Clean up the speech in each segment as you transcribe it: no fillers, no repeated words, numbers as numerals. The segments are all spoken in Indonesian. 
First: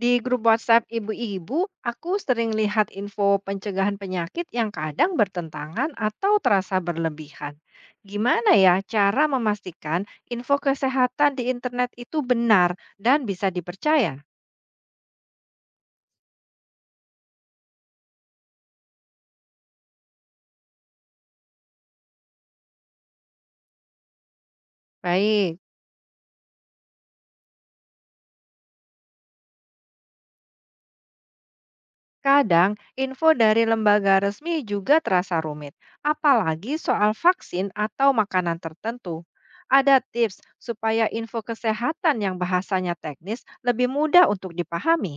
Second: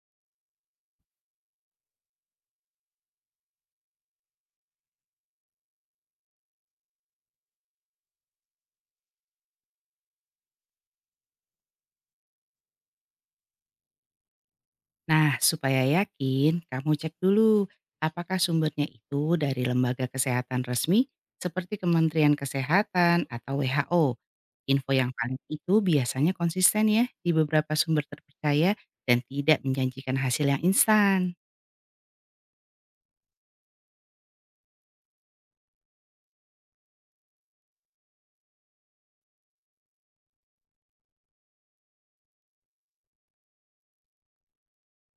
Di grup WhatsApp ibu-ibu, aku sering lihat info pencegahan penyakit yang kadang bertentangan atau terasa berlebihan. Gimana ya cara memastikan info kesehatan di internet itu benar dan bisa dipercaya? Nah, supaya yakin, kamu cek dulu apakah sumbernya itu dari lembaga kesehatan resmi seperti Kementerian Kesehatan atau WHO. Info yang paling Baik, itu biasanya konsisten ya di beberapa sumber terpercaya dan tidak menjanjikan hasil yang instan. kadang info dari lembaga resmi juga terasa rumit, apalagi soal vaksin atau makanan tertentu. Ada tips supaya info kesehatan yang bahasanya teknis lebih mudah untuk dipahami.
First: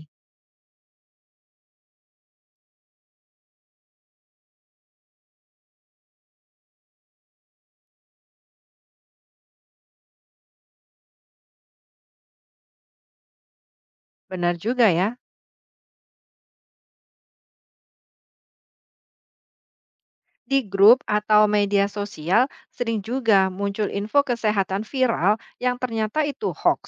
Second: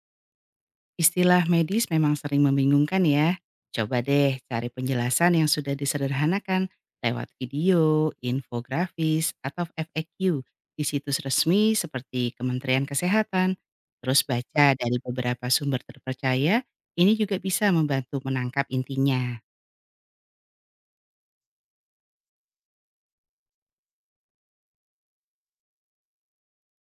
Istilah medis memang sering membingungkan ya. Coba deh cari penjelasan yang sudah disederhanakan lewat video, infografis, atau FAQ di situs resmi seperti Kementerian Kesehatan. Terus Benar baca juga dari ya. beberapa sumber terpercaya, ini juga bisa membantu menangkap intinya. Di grup atau media sosial sering juga muncul info kesehatan viral yang ternyata itu hoax.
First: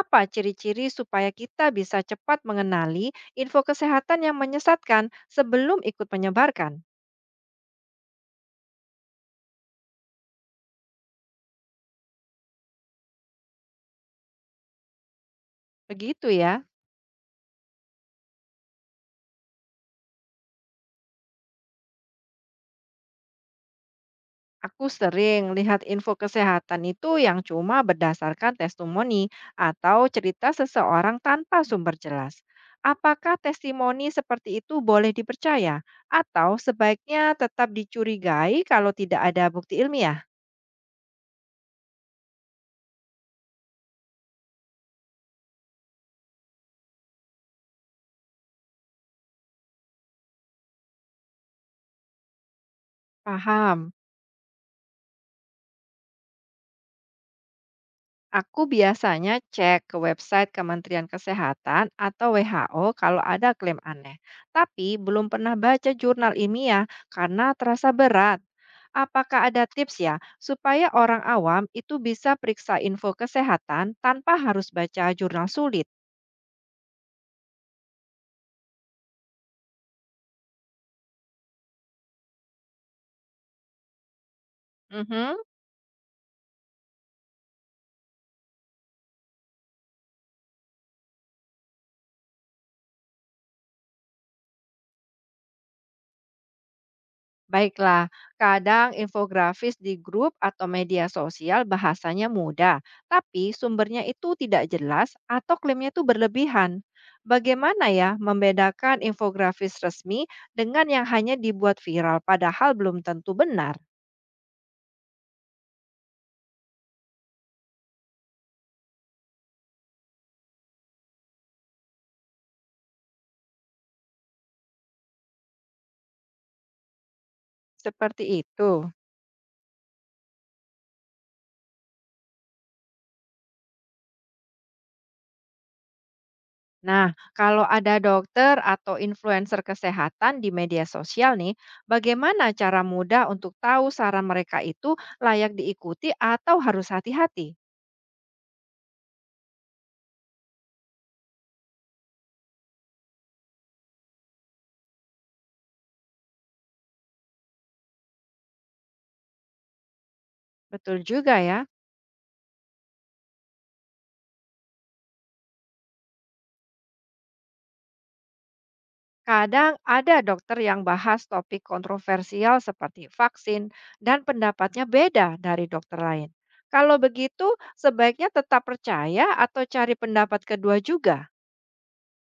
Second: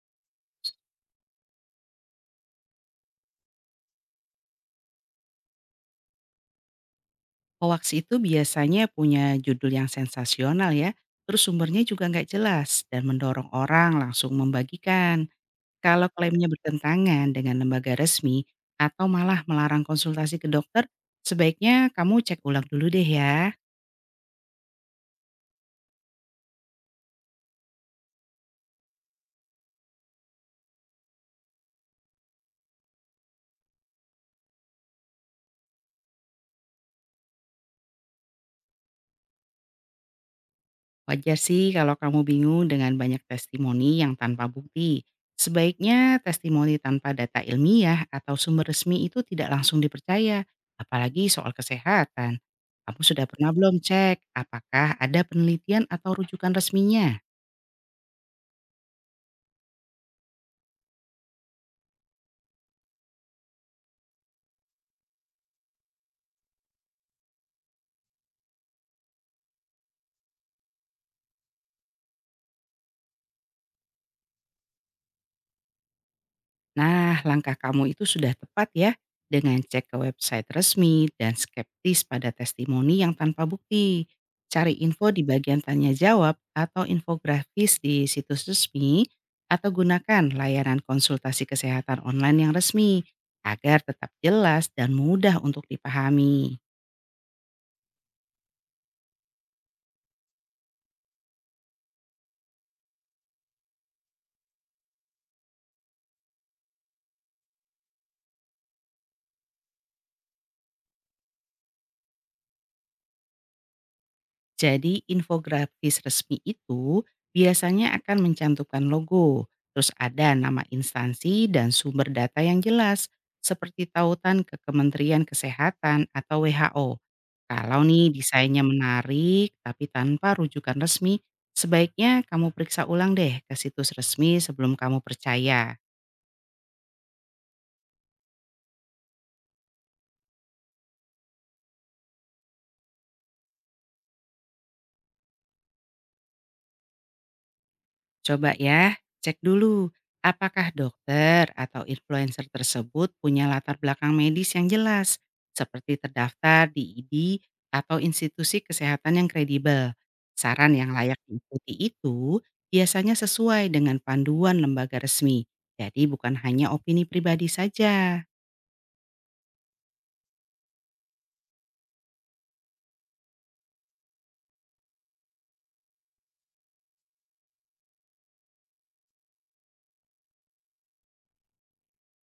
Apa ciri-ciri supaya kita bisa cepat mengenali info kesehatan yang menyesatkan sebelum ikut menyebarkan? Hoax itu biasanya punya judul yang sensasional ya, terus sumbernya juga nggak jelas dan mendorong orang langsung membagikan. Kalau Begitu klaimnya ya. bertentangan dengan lembaga resmi atau malah melarang konsultasi ke dokter, sebaiknya kamu cek ulang dulu deh ya. Aku sering lihat info kesehatan itu yang cuma berdasarkan testimoni atau cerita seseorang tanpa sumber jelas. Apakah testimoni seperti itu boleh dipercaya atau sebaiknya tetap dicurigai kalau tidak ada bukti ilmiah? Wajar sih kalau kamu bingung dengan banyak testimoni yang tanpa bukti. Sebaiknya testimoni tanpa data ilmiah atau sumber resmi itu tidak langsung dipercaya, apalagi soal kesehatan. Kamu sudah pernah belum Paham. cek apakah ada penelitian atau rujukan resminya? Aku biasanya cek ke website Kementerian Kesehatan atau WHO kalau ada klaim aneh, tapi belum pernah baca jurnal ilmiah karena terasa berat. Apakah ada tips ya supaya orang awam itu bisa periksa info kesehatan tanpa harus baca jurnal sulit? Nah, langkah kamu itu sudah tepat ya, dengan cek ke website resmi dan skeptis pada testimoni yang tanpa bukti. Cari info di Mhm. bagian tanya jawab atau infografis di situs resmi atau gunakan layanan konsultasi kesehatan online yang resmi agar tetap jelas dan mudah untuk dipahami. Baiklah, kadang infografis di grup atau media sosial bahasanya mudah, tapi sumbernya itu tidak jelas atau klaimnya itu berlebihan. Bagaimana ya membedakan infografis resmi dengan yang hanya dibuat viral padahal belum tentu benar? Jadi infografis resmi itu biasanya akan mencantumkan logo, terus ada nama instansi dan sumber data yang jelas, seperti tautan ke Kementerian Kesehatan atau WHO. Kalau nih Seperti desainnya itu. menarik tapi tanpa rujukan resmi, sebaiknya kamu periksa ulang deh ke situs resmi sebelum kamu percaya. Nah, kalau ada dokter atau influencer kesehatan di media sosial nih, bagaimana cara mudah untuk tahu saran mereka itu layak diikuti atau harus hati-hati? Coba ya, cek dulu apakah dokter atau influencer tersebut punya latar belakang medis yang jelas, seperti terdaftar di ID atau institusi kesehatan yang kredibel. Saran yang Betul layak juga ya. diikuti itu biasanya sesuai dengan panduan lembaga resmi, jadi bukan hanya opini pribadi saja. Kadang ada dokter yang bahas topik kontroversial seperti vaksin dan pendapatnya beda dari dokter lain. Kalau begitu, sebaiknya tetap percaya atau cari pendapat kedua juga.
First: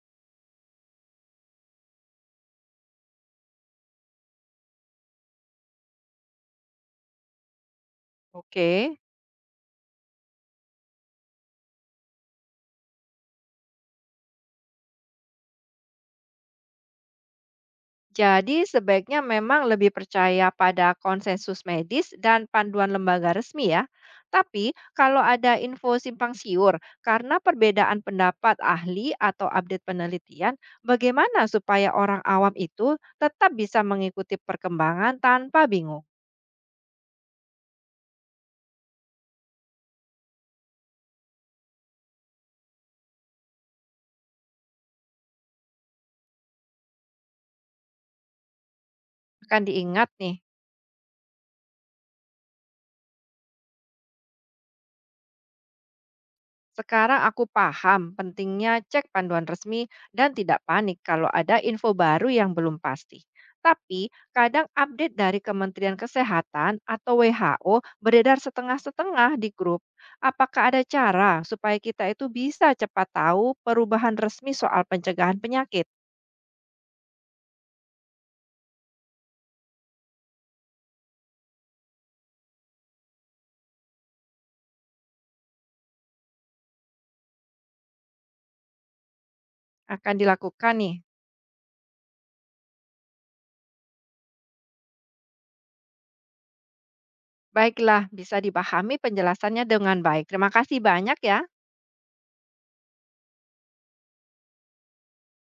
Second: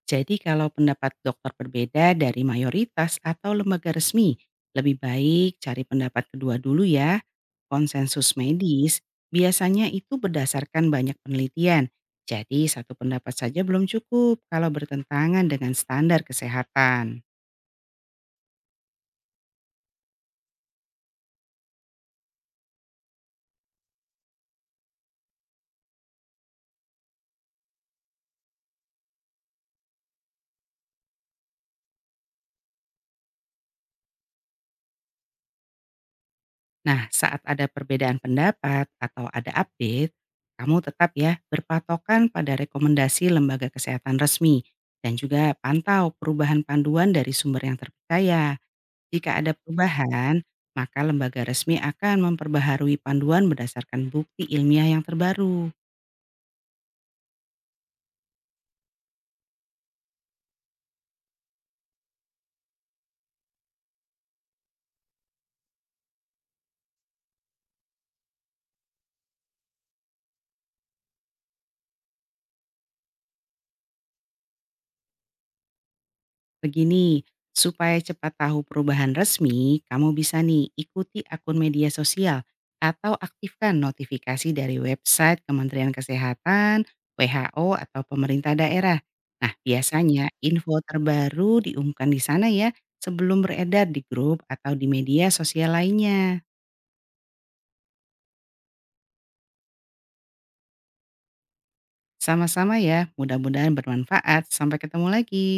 Jadi kalau pendapat dokter berbeda dari mayoritas atau lembaga resmi, lebih baik cari pendapat kedua dulu ya. Konsensus Oke. medis biasanya itu berdasarkan banyak penelitian. Jadi satu pendapat saja belum cukup kalau bertentangan dengan standar kesehatan. Jadi, sebaiknya memang lebih percaya pada konsensus medis dan panduan lembaga resmi ya. Tapi, kalau ada info simpang siur karena perbedaan pendapat ahli atau update penelitian, bagaimana supaya orang awam itu tetap bisa mengikuti perkembangan tanpa bingung? Nah, saat ada perbedaan pendapat atau ada update, kamu tetap ya berpatokan pada rekomendasi lembaga kesehatan resmi dan juga pantau perubahan panduan dari sumber yang terpercaya. Jika ada Akan diingat nih. perubahan, maka lembaga resmi akan memperbaharui panduan berdasarkan bukti ilmiah yang terbaru. Sekarang aku paham pentingnya cek panduan resmi dan tidak panik kalau ada info baru yang belum pasti. Tapi kadang update dari Kementerian Kesehatan atau WHO beredar setengah-setengah di grup. Apakah ada cara supaya kita itu bisa cepat tahu perubahan resmi soal pencegahan penyakit Begini, supaya cepat tahu perubahan resmi, kamu bisa nih ikuti akun media sosial atau aktifkan notifikasi dari website Kementerian Kesehatan, WHO, atau pemerintah daerah. Nah, akan biasanya dilakukan info nih? terbaru diumumkan di sana ya sebelum beredar di grup atau di media sosial lainnya. Baiklah, bisa dipahami penjelasannya dengan baik. Terima kasih banyak ya. Sama-sama ya, mudah-mudahan bermanfaat. Sampai ketemu lagi.